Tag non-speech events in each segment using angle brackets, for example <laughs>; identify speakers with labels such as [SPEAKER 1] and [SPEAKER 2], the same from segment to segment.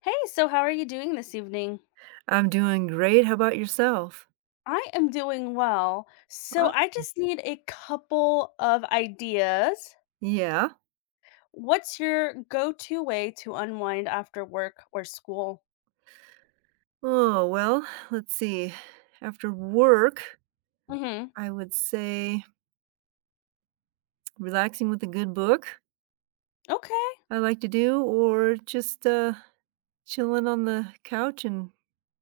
[SPEAKER 1] Hey, so how are you doing this evening?
[SPEAKER 2] I'm doing great. How about yourself?
[SPEAKER 1] I am doing well. So
[SPEAKER 2] Oh,
[SPEAKER 1] I just need a couple of ideas.
[SPEAKER 2] yeah.
[SPEAKER 1] What's your go-to way to unwind after work or school?
[SPEAKER 2] Oh, well, let's see. After work,
[SPEAKER 1] hmm
[SPEAKER 2] I would say relaxing with a good book I like to do, or just chilling on the couch and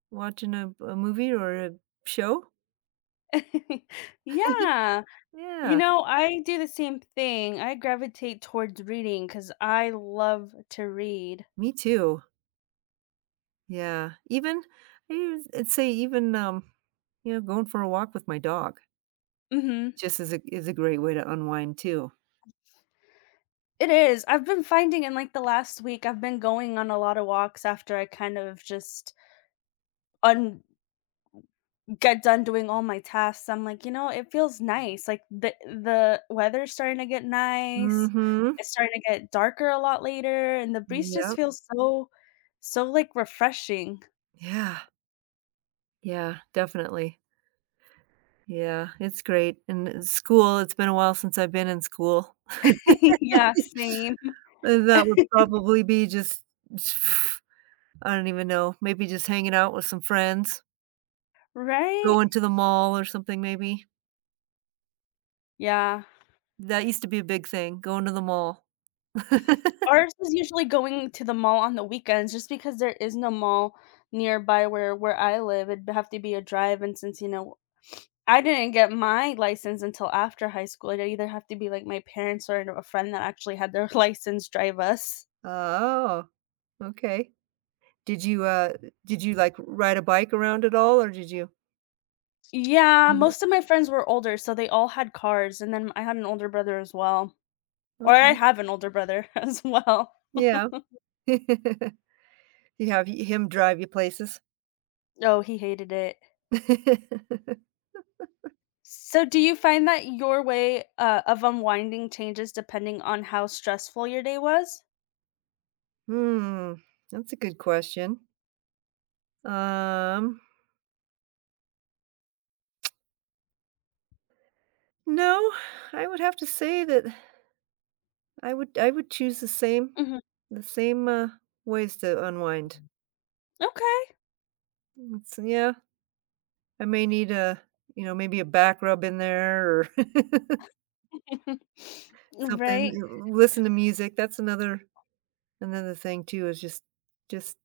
[SPEAKER 2] watching a movie or a show.
[SPEAKER 1] Okay. <laughs> yeah. You
[SPEAKER 2] Yeah,
[SPEAKER 1] know, I do the same thing. I gravitate towards reading because I love to read.
[SPEAKER 2] me too. Yeah, even I'd say even you know, going for a walk with my dog
[SPEAKER 1] hmm
[SPEAKER 2] just is a great way to unwind too.
[SPEAKER 1] It is. I've been finding in like the last week, I've been going on a lot of walks after I kind of just get done doing all my tasks, I'm like, you know, it feels nice. Like the weather's starting to get nice.
[SPEAKER 2] Mm-hmm.
[SPEAKER 1] It's starting to get darker a lot later, and the breeze just
[SPEAKER 2] Yep.
[SPEAKER 1] feels so like refreshing.
[SPEAKER 2] Yeah. Yeah, definitely. Yeah, it's great, and, school it's been a while since I've been in school.
[SPEAKER 1] <laughs> Yeah, same.
[SPEAKER 2] That would probably be just <sighs> I don't even know, maybe just hanging out with some friends,
[SPEAKER 1] Right?
[SPEAKER 2] going to the mall or something maybe.
[SPEAKER 1] Yeah.
[SPEAKER 2] That used to be a big thing, going to the mall. <laughs>
[SPEAKER 1] Ours is usually going to the mall on the weekends just because there is no mall nearby where I live. It'd have to be a drive, and since, you know, I didn't get my license until after high school. I'd either have to be, like, my parents or a friend that actually had their <laughs> license drive us.
[SPEAKER 2] Oh, okay. Did you, uh did you, like, ride a bike around at all, or did you
[SPEAKER 1] Yeah,
[SPEAKER 2] Mm,
[SPEAKER 1] most of my friends were older, so they all had cars, and then I had an older brother as well. Or I
[SPEAKER 2] okay.
[SPEAKER 1] have an older brother <laughs> as well.
[SPEAKER 2] Yeah. <laughs> You have him drive you places.
[SPEAKER 1] Oh, he hated it.
[SPEAKER 2] <laughs>
[SPEAKER 1] So do you find that your way, of unwinding changes depending on how stressful your day was?
[SPEAKER 2] Hmm, that's a good question. Um, no, I would have to say that I would choose
[SPEAKER 1] Mhm.
[SPEAKER 2] the same, ways to unwind.
[SPEAKER 1] Okay.
[SPEAKER 2] It's yeah, I may need a, you know, maybe a back rub in there or <laughs>
[SPEAKER 1] <sniffs>
[SPEAKER 2] something,
[SPEAKER 1] Right.
[SPEAKER 2] listen to music. That's another another thing too is just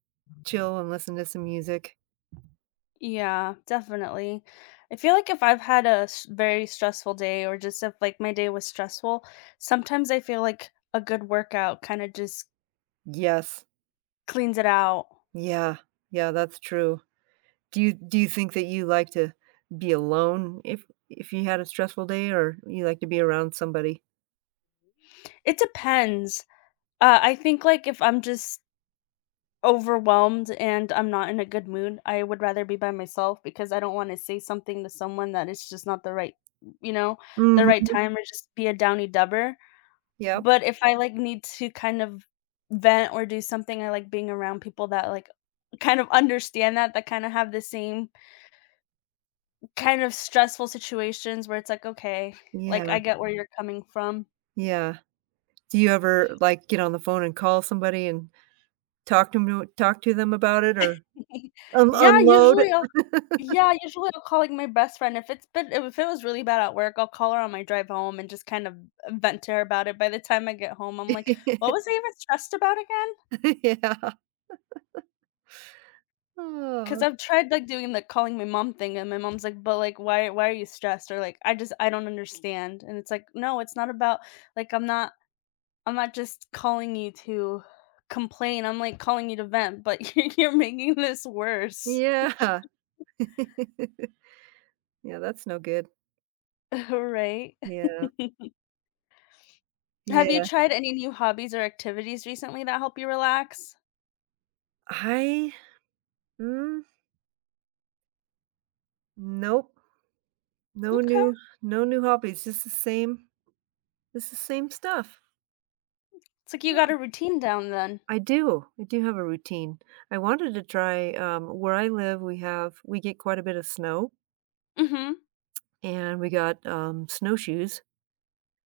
[SPEAKER 2] chill and listen to some music.
[SPEAKER 1] Yeah, definitely. I feel like if I've had a very stressful day or just if like my day was stressful, sometimes I feel like a good workout kind of just
[SPEAKER 2] Yes.
[SPEAKER 1] cleans it out.
[SPEAKER 2] Yeah, yeah, that's true. Do you think that you like to be alone if you had a stressful day, or you like to be around somebody?
[SPEAKER 1] It depends. I think like if I'm just overwhelmed and I'm not in a good mood, I would rather be by myself because I don't want to say something to someone that it's just not the right, you know, the right
[SPEAKER 2] Mhm.
[SPEAKER 1] time or just be a downy dubber.
[SPEAKER 2] Yep.
[SPEAKER 1] But if I, like, need to kind of vent or do something, I like being around people that, like, kind of understand that, that kinda have the same kind of stressful situations where it's like, "Okay, like,
[SPEAKER 2] Yeah,
[SPEAKER 1] I get where you're coming from."
[SPEAKER 2] yeah. Do you ever, like, get on the phone and call somebody and talk to 'em to talk to them about it or
[SPEAKER 1] <laughs>
[SPEAKER 2] un
[SPEAKER 1] Yeah,
[SPEAKER 2] unload?
[SPEAKER 1] usually I'll call, like, my best friend. If it was really bad at work, I'll call her on my drive home and just kind of vent to her about it. By the time I get home, I'm like, "What
[SPEAKER 2] <laughs>
[SPEAKER 1] was I even stressed about again?"
[SPEAKER 2] Yeah. Aw.
[SPEAKER 1] 'Cause I've tried, like, doing the calling my mom thing, and my mom's like, "But, like, why are you stressed?" Or, like, "I just I don't understand." And it's like, "No, it's not about like, I'm not just calling you to complain, I'm, like, calling you to vent, but <laughs> you're making this worse."
[SPEAKER 2] Yeah. <laughs> Yeah, that's no good.
[SPEAKER 1] <laughs> Right?
[SPEAKER 2] Yeah,
[SPEAKER 1] <laughs> Have you
[SPEAKER 2] yeah.
[SPEAKER 1] tried any new hobbies or activities recently that help you relax?
[SPEAKER 2] I mm, nope. No
[SPEAKER 1] Okay.
[SPEAKER 2] new no new hobbies, just the same It's the same stuff.
[SPEAKER 1] It's like you
[SPEAKER 2] Yeah,
[SPEAKER 1] got a routine down then.
[SPEAKER 2] I do have a routine. I wanted to try, where I live, we get quite a bit of snow,
[SPEAKER 1] Mhm.
[SPEAKER 2] and we got, snowshoes,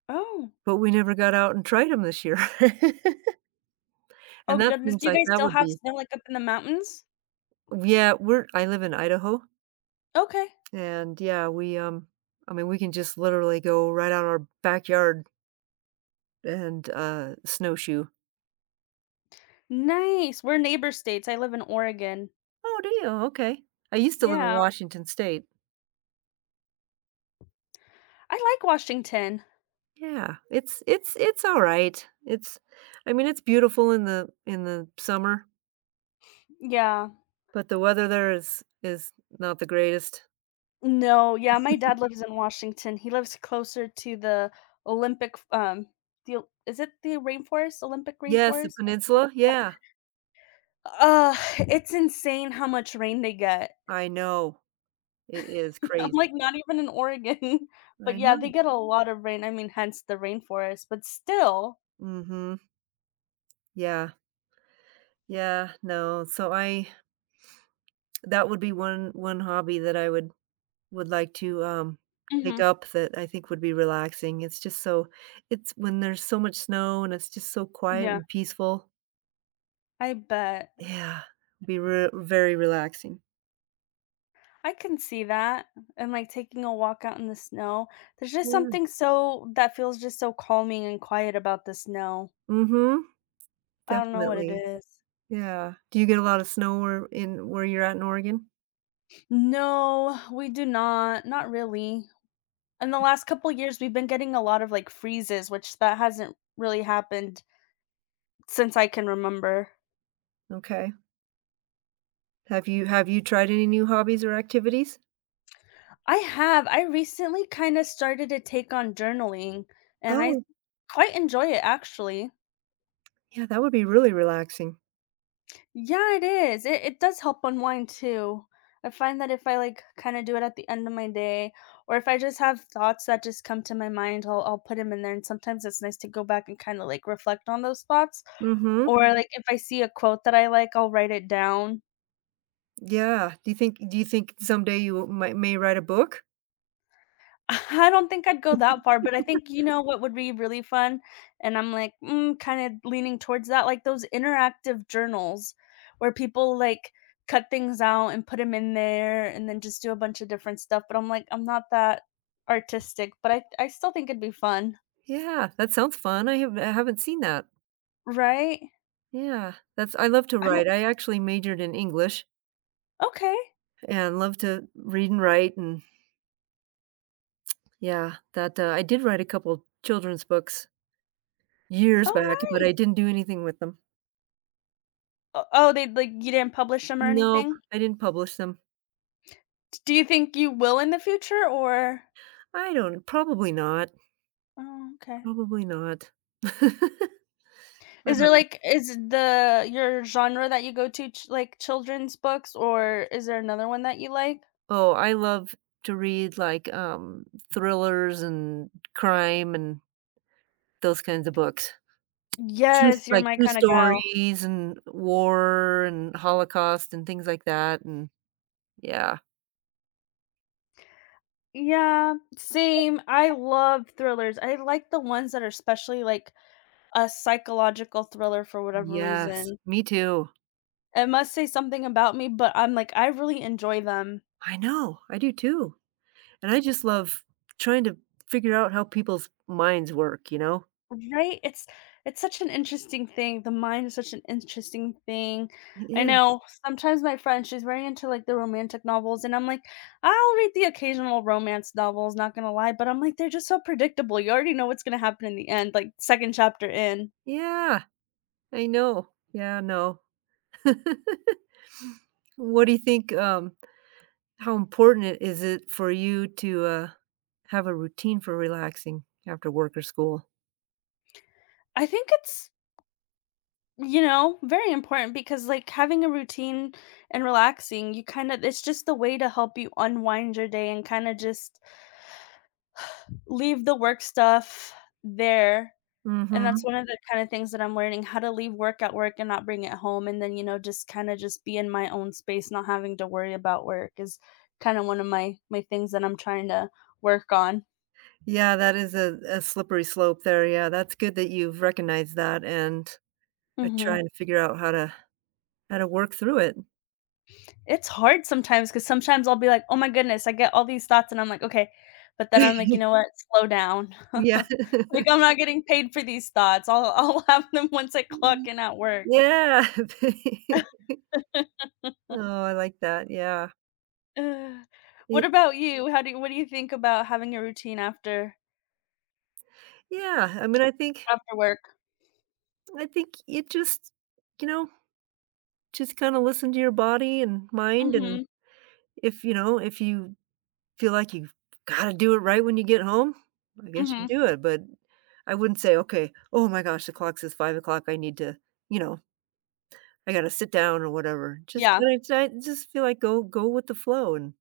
[SPEAKER 1] Oh.
[SPEAKER 2] but we never got out and tried them this year. <laughs>
[SPEAKER 1] Oh
[SPEAKER 2] And that
[SPEAKER 1] goodness.
[SPEAKER 2] seems
[SPEAKER 1] Do you
[SPEAKER 2] like
[SPEAKER 1] guys
[SPEAKER 2] that
[SPEAKER 1] still
[SPEAKER 2] would
[SPEAKER 1] have
[SPEAKER 2] be
[SPEAKER 1] snow, like, up in the mountains?
[SPEAKER 2] Yeah, we're I live in Idaho,
[SPEAKER 1] Okay.
[SPEAKER 2] and, yeah, we, I mean, we can just literally go right out our backyard and, snowshoe.
[SPEAKER 1] Nice, we're neighbor states, I live in Oregon.
[SPEAKER 2] "Oh, do you? Okay." I used to live in
[SPEAKER 1] Yeah,
[SPEAKER 2] Washington State.
[SPEAKER 1] I like Washington.
[SPEAKER 2] Yeah, it's it's all right. It's I mean, it's beautiful in the summer,
[SPEAKER 1] Yeah.
[SPEAKER 2] but the weather there is not the greatest.
[SPEAKER 1] No, yeah, my dad lives in Washington, he lives closer to the Olympic f the Ol is it the rainforest? Olympic
[SPEAKER 2] Yes, the
[SPEAKER 1] rainforest? Olympic
[SPEAKER 2] peninsula,
[SPEAKER 1] yeah.
[SPEAKER 2] yeah,
[SPEAKER 1] Ugh, it's insane how much rain they get.
[SPEAKER 2] I know. It is
[SPEAKER 1] <laughs> I'm
[SPEAKER 2] crazy.
[SPEAKER 1] like, not even in Oregon, <laughs> but
[SPEAKER 2] I
[SPEAKER 1] yeah, they
[SPEAKER 2] know.
[SPEAKER 1] get a lot of rain, I mean, hence the rainforest, but still
[SPEAKER 2] Mhm. Yeah. Yeah, no, so I that would be one hobby that I would like to, take
[SPEAKER 1] Mhm.
[SPEAKER 2] up that I think would be relaxing. It's just so it's when there's so much snow and it's just so quiet
[SPEAKER 1] Yeah,
[SPEAKER 2] and peaceful.
[SPEAKER 1] I bet.
[SPEAKER 2] Yeah, be re very relaxing.
[SPEAKER 1] I can see that, and, like, taking a walk out in the snow. There's just
[SPEAKER 2] Yeah,
[SPEAKER 1] something so that feels just so calming and quiet about the snow.
[SPEAKER 2] mhm,
[SPEAKER 1] I don't know what it
[SPEAKER 2] definitely,
[SPEAKER 1] is.
[SPEAKER 2] yeah. Do you get a lot of snow where you're at in Oregon?
[SPEAKER 1] No, we do not, not really. In the last couple years, we've been getting a lot of, like, freezes, which that hasn't really happened since I can remember.
[SPEAKER 2] Okay. Have you tried any new hobbies or activities?
[SPEAKER 1] I have, I recently kinda started to take on journaling, and
[SPEAKER 2] Oh,
[SPEAKER 1] I quite enjoy it, actually.
[SPEAKER 2] yeah, that would be really relaxing.
[SPEAKER 1] Yeah, it is. It does help unwind too. I find that if I like kind of do it at the end of my day, or if I just have thoughts that just come to my mind, I'll put them in there. And sometimes it's nice to go back and kind of like reflect on those thoughts. Or
[SPEAKER 2] Mhm,
[SPEAKER 1] Mhm. like if I see a quote that I like, I'll write it down.
[SPEAKER 2] yeah. Do you think someday you might may write a book?
[SPEAKER 1] I don't think I'd go that far, but I think you know what would be really fun, and I'm like, kind of leaning towards that, like those interactive journals where people like cut things out and put them in there, and then just do a bunch of different stuff. But I'm like, I'm not that artistic, but I still think it'd be fun,
[SPEAKER 2] Yeah, that sounds fun. I haven't seen that.
[SPEAKER 1] right?
[SPEAKER 2] Yeah, that's I love to
[SPEAKER 1] I don't.
[SPEAKER 2] write. I actually majored in English
[SPEAKER 1] Okay.
[SPEAKER 2] and love to read and write and yeah, that, I did write a couple children's books years
[SPEAKER 1] Oh,
[SPEAKER 2] back, but
[SPEAKER 1] nice.
[SPEAKER 2] I didn't do anything with them.
[SPEAKER 1] Oh, they like you didn't publish them or
[SPEAKER 2] Nope,
[SPEAKER 1] anything.
[SPEAKER 2] I didn't publish them.
[SPEAKER 1] Do you think you will in the future, or?
[SPEAKER 2] I don't probably not,
[SPEAKER 1] Oh, okay.
[SPEAKER 2] probably not. <laughs> I don't
[SPEAKER 1] Is there,
[SPEAKER 2] know.
[SPEAKER 1] is the your genre that you go to ch like, children's books, or is there another one that you like?
[SPEAKER 2] Oh, I love to read, like, thrillers and crime and those kinds of books. Just,
[SPEAKER 1] Yes, you're
[SPEAKER 2] like,
[SPEAKER 1] my
[SPEAKER 2] true
[SPEAKER 1] kinda gal.
[SPEAKER 2] stories and war and Holocaust and things like that, and yeah.
[SPEAKER 1] Yeah, same, I love thrillers, I like the ones that are especially, like, a psychological thriller for whatever
[SPEAKER 2] Yes,
[SPEAKER 1] reason.
[SPEAKER 2] me too.
[SPEAKER 1] It must say something about me, but I'm like, I really enjoy them.
[SPEAKER 2] I know, I do too, and I just love trying to figure out how people's minds work, you know?
[SPEAKER 1] Right? It's such an interesting thing. The mind is such an interesting thing.
[SPEAKER 2] It
[SPEAKER 1] I
[SPEAKER 2] is.
[SPEAKER 1] know sometimes my friend, she's very into like the romantic novels, and I'm like, I'll read the occasional romance novels, not gonna lie, but I'm like, they're just so predictable. You already know what's gonna happen in the end, like second chapter in.
[SPEAKER 2] Yeah, I know. Yeah, no. <laughs> What do you think, how important it for you to, have a routine for relaxing after work or school?
[SPEAKER 1] I think it's you know very important because like having a routine and relaxing you kind of it's just a way to help you unwind your day and kind of just leave the work stuff there. And that's
[SPEAKER 2] Mhm.
[SPEAKER 1] one of the kinda things that I'm learning, how to leave work at work and not bring it home, and then, you know, just kinda just be in my own space, not having to worry about work is kinda one of my things that I'm trying to work on.
[SPEAKER 2] Yeah, that is a slippery slope there, yeah, that's good that you've recognized that and are
[SPEAKER 1] Mhm.
[SPEAKER 2] trying to figure out how to work through it.
[SPEAKER 1] It's hard sometimes because sometimes I'll be like, "Oh my goodness," I get all these thoughts and I'm like, "Okay," but then I'm like, "You know
[SPEAKER 2] <laughs>
[SPEAKER 1] what? Slow down."
[SPEAKER 2] Yeah.
[SPEAKER 1] <laughs> Like, I'm not getting paid for these thoughts. I'll <laughs> I'll have them once I clock
[SPEAKER 2] <laughs>
[SPEAKER 1] in at work.
[SPEAKER 2] Yeah. <laughs> Oh, I like that, yeah.
[SPEAKER 1] Ugh. What
[SPEAKER 2] It
[SPEAKER 1] about you? How do you what do you think about having a routine
[SPEAKER 2] yeah, I mean,
[SPEAKER 1] after work?
[SPEAKER 2] I think it just you know, just kinda listen to your body and mind, and
[SPEAKER 1] Mhm.
[SPEAKER 2] if, you know, if you feel like you gotta do it right when you get home, I guess you
[SPEAKER 1] Mhm.
[SPEAKER 2] do it, but I wouldn't say, "Okay, oh my gosh, the clock says 5 o'clock. I need to" you know, "I gotta sit down," or whatever. Just
[SPEAKER 1] Yeah,
[SPEAKER 2] kinda I just feel like go with the flow and,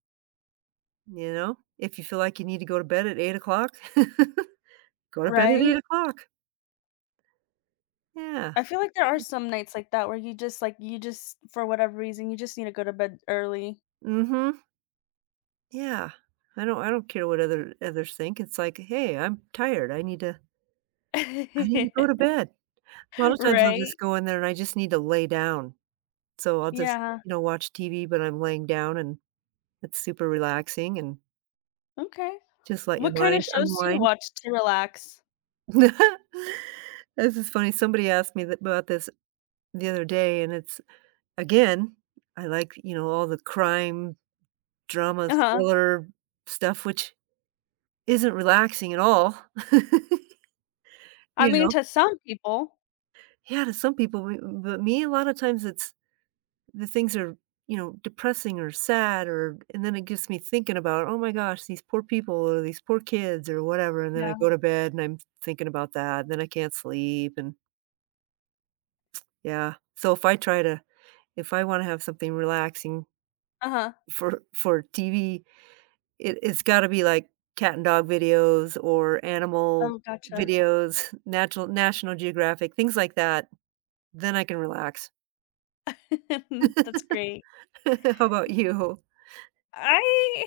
[SPEAKER 2] you know, if you feel like you need to go to bed at 8 o'clock. <laughs> Go to bed at eight
[SPEAKER 1] right?
[SPEAKER 2] o'clock. Yeah.
[SPEAKER 1] I feel like there are some nights like that where you just for whatever reason, you just need to go to bed early.
[SPEAKER 2] Mhm. Yeah. I don't care what other others think. It's like, "Hey, I'm tired. I need to go to
[SPEAKER 1] <laughs>
[SPEAKER 2] bed." A lot of times I'll just
[SPEAKER 1] Right?
[SPEAKER 2] go in there and I just need to lay down. So I'll just,
[SPEAKER 1] Yeah.
[SPEAKER 2] you know, watch TV, but I'm laying down and it's super relaxing and
[SPEAKER 1] Okay.
[SPEAKER 2] just let your
[SPEAKER 1] What kind
[SPEAKER 2] mind
[SPEAKER 1] of shows do you
[SPEAKER 2] unwind.
[SPEAKER 1] watch to relax?
[SPEAKER 2] <laughs> This is funny. Somebody asked me th about this the other day, and it's again, I like, you know, all the crime, drama,
[SPEAKER 1] Uh-huh.
[SPEAKER 2] thriller stuff, which isn't relaxing at all, <laughs>
[SPEAKER 1] I
[SPEAKER 2] you
[SPEAKER 1] mean,
[SPEAKER 2] know?
[SPEAKER 1] to some people.
[SPEAKER 2] Yeah, to some people, we but me, a lot of times it's the things are, you know, depressing or sad or and then it gets me thinking about, "Oh my gosh, these poor people or these poor kids," or whatever, and then I
[SPEAKER 1] Yeah.
[SPEAKER 2] go to bed and I'm thinking about that, and then I can't sleep and yeah. So if I wanna have something relaxing
[SPEAKER 1] Uh-huh.
[SPEAKER 2] for TV, it's gotta be like cat and dog videos or animal
[SPEAKER 1] Oh, gotcha.
[SPEAKER 2] videos, <laughs> natural National Geographic, things like that. Then I can relax.
[SPEAKER 1] <laughs> That's great.
[SPEAKER 2] <laughs> How about you?
[SPEAKER 1] I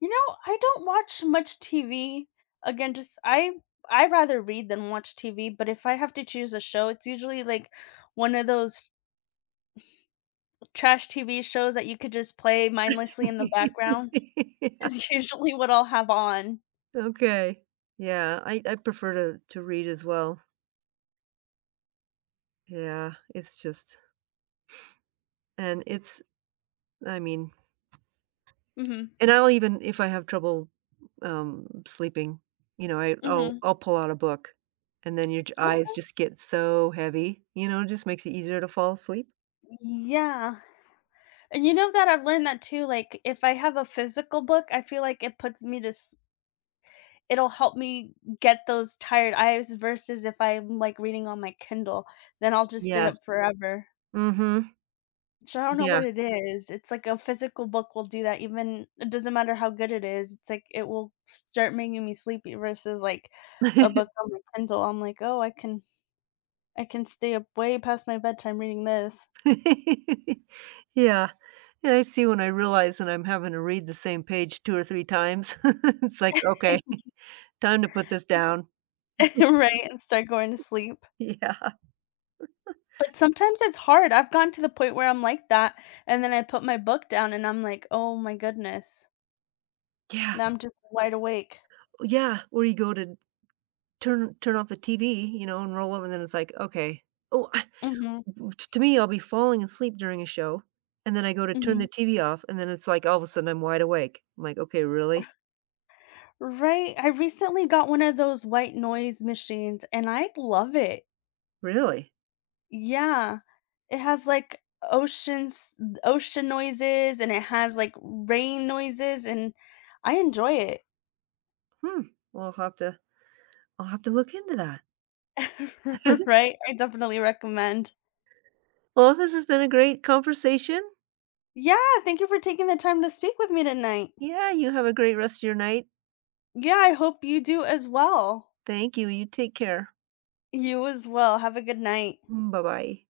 [SPEAKER 1] you know, I don't watch much TV. Again, just I rather read than watch TV, but if I have to choose a show, it's usually like one of those Trash TV shows that you could just play mindlessly in the
[SPEAKER 2] <laughs>
[SPEAKER 1] background
[SPEAKER 2] Yeah,
[SPEAKER 1] is <laughs> usually what I'll have on.
[SPEAKER 2] okay. Yeah, I prefer to read as well. Yeah, it's just and it's I mean
[SPEAKER 1] Mhm,
[SPEAKER 2] and I'll even if I have trouble, sleeping, you know,
[SPEAKER 1] mhm.
[SPEAKER 2] I'll pull out a book, and then your j eyes
[SPEAKER 1] Okay.
[SPEAKER 2] just get so heavy, you know, it just makes it easier to fall asleep.
[SPEAKER 1] Yeah, and you know that I've learned that too, like, if I have a physical book, I feel like it puts me to s it'll help me get those tired eyes versus if I'm, like, reading on my Kindle, then I'll just stay
[SPEAKER 2] Yes.
[SPEAKER 1] up forever.
[SPEAKER 2] Mhm.
[SPEAKER 1] So I don't know
[SPEAKER 2] Yeah.
[SPEAKER 1] what it is. It's like a physical book will do that even it doesn't matter how good it is. It's like it will start making me sleepy versus like a
[SPEAKER 2] <laughs>
[SPEAKER 1] book on my Kindle. I'm like, "Oh, I can stay up way past my bedtime reading this."
[SPEAKER 2] <laughs> Yeah. Yeah, I see when I realize that I'm having to read the same page 2 or 3 times. <laughs> It's like, "Okay,
[SPEAKER 1] <laughs>
[SPEAKER 2] time to put this down."
[SPEAKER 1] Right, and start going to sleep.
[SPEAKER 2] <laughs> Yeah.
[SPEAKER 1] But sometimes it's hard. I've gotten to the point where I'm like that, and then I put my book down and I'm like, "Oh my goodness."
[SPEAKER 2] Yeah.
[SPEAKER 1] Now I'm just wide awake.
[SPEAKER 2] Yeah, or you go to turn off the TV, you know, and roll over, and then it's like, "Okay." Oh, I
[SPEAKER 1] Mhm,
[SPEAKER 2] To me, I'll be falling asleep during a show, and then I go to turn the
[SPEAKER 1] mhm.
[SPEAKER 2] TV off, and then it's like all of a sudden I'm wide awake. I'm like, "Okay, really?
[SPEAKER 1] Right, I recently got one of those white noise machines, and I love it.
[SPEAKER 2] Really?
[SPEAKER 1] Yeah, it has, like, oceans ocean noises, and it has, like, rain noises, and I enjoy it,
[SPEAKER 2] Hmm. Well, I'll have to I'll have to look into that."
[SPEAKER 1] <laughs> right? I definitely recommend.
[SPEAKER 2] Well, this has been a great conversation.
[SPEAKER 1] Yeah, thank you for taking the time to speak with me tonight.
[SPEAKER 2] Yeah, you have a great rest of your night.
[SPEAKER 1] Yeah, I hope you do as well.
[SPEAKER 2] Thank you. You take care.
[SPEAKER 1] You as well, have a good night.
[SPEAKER 2] Mm, bye-bye.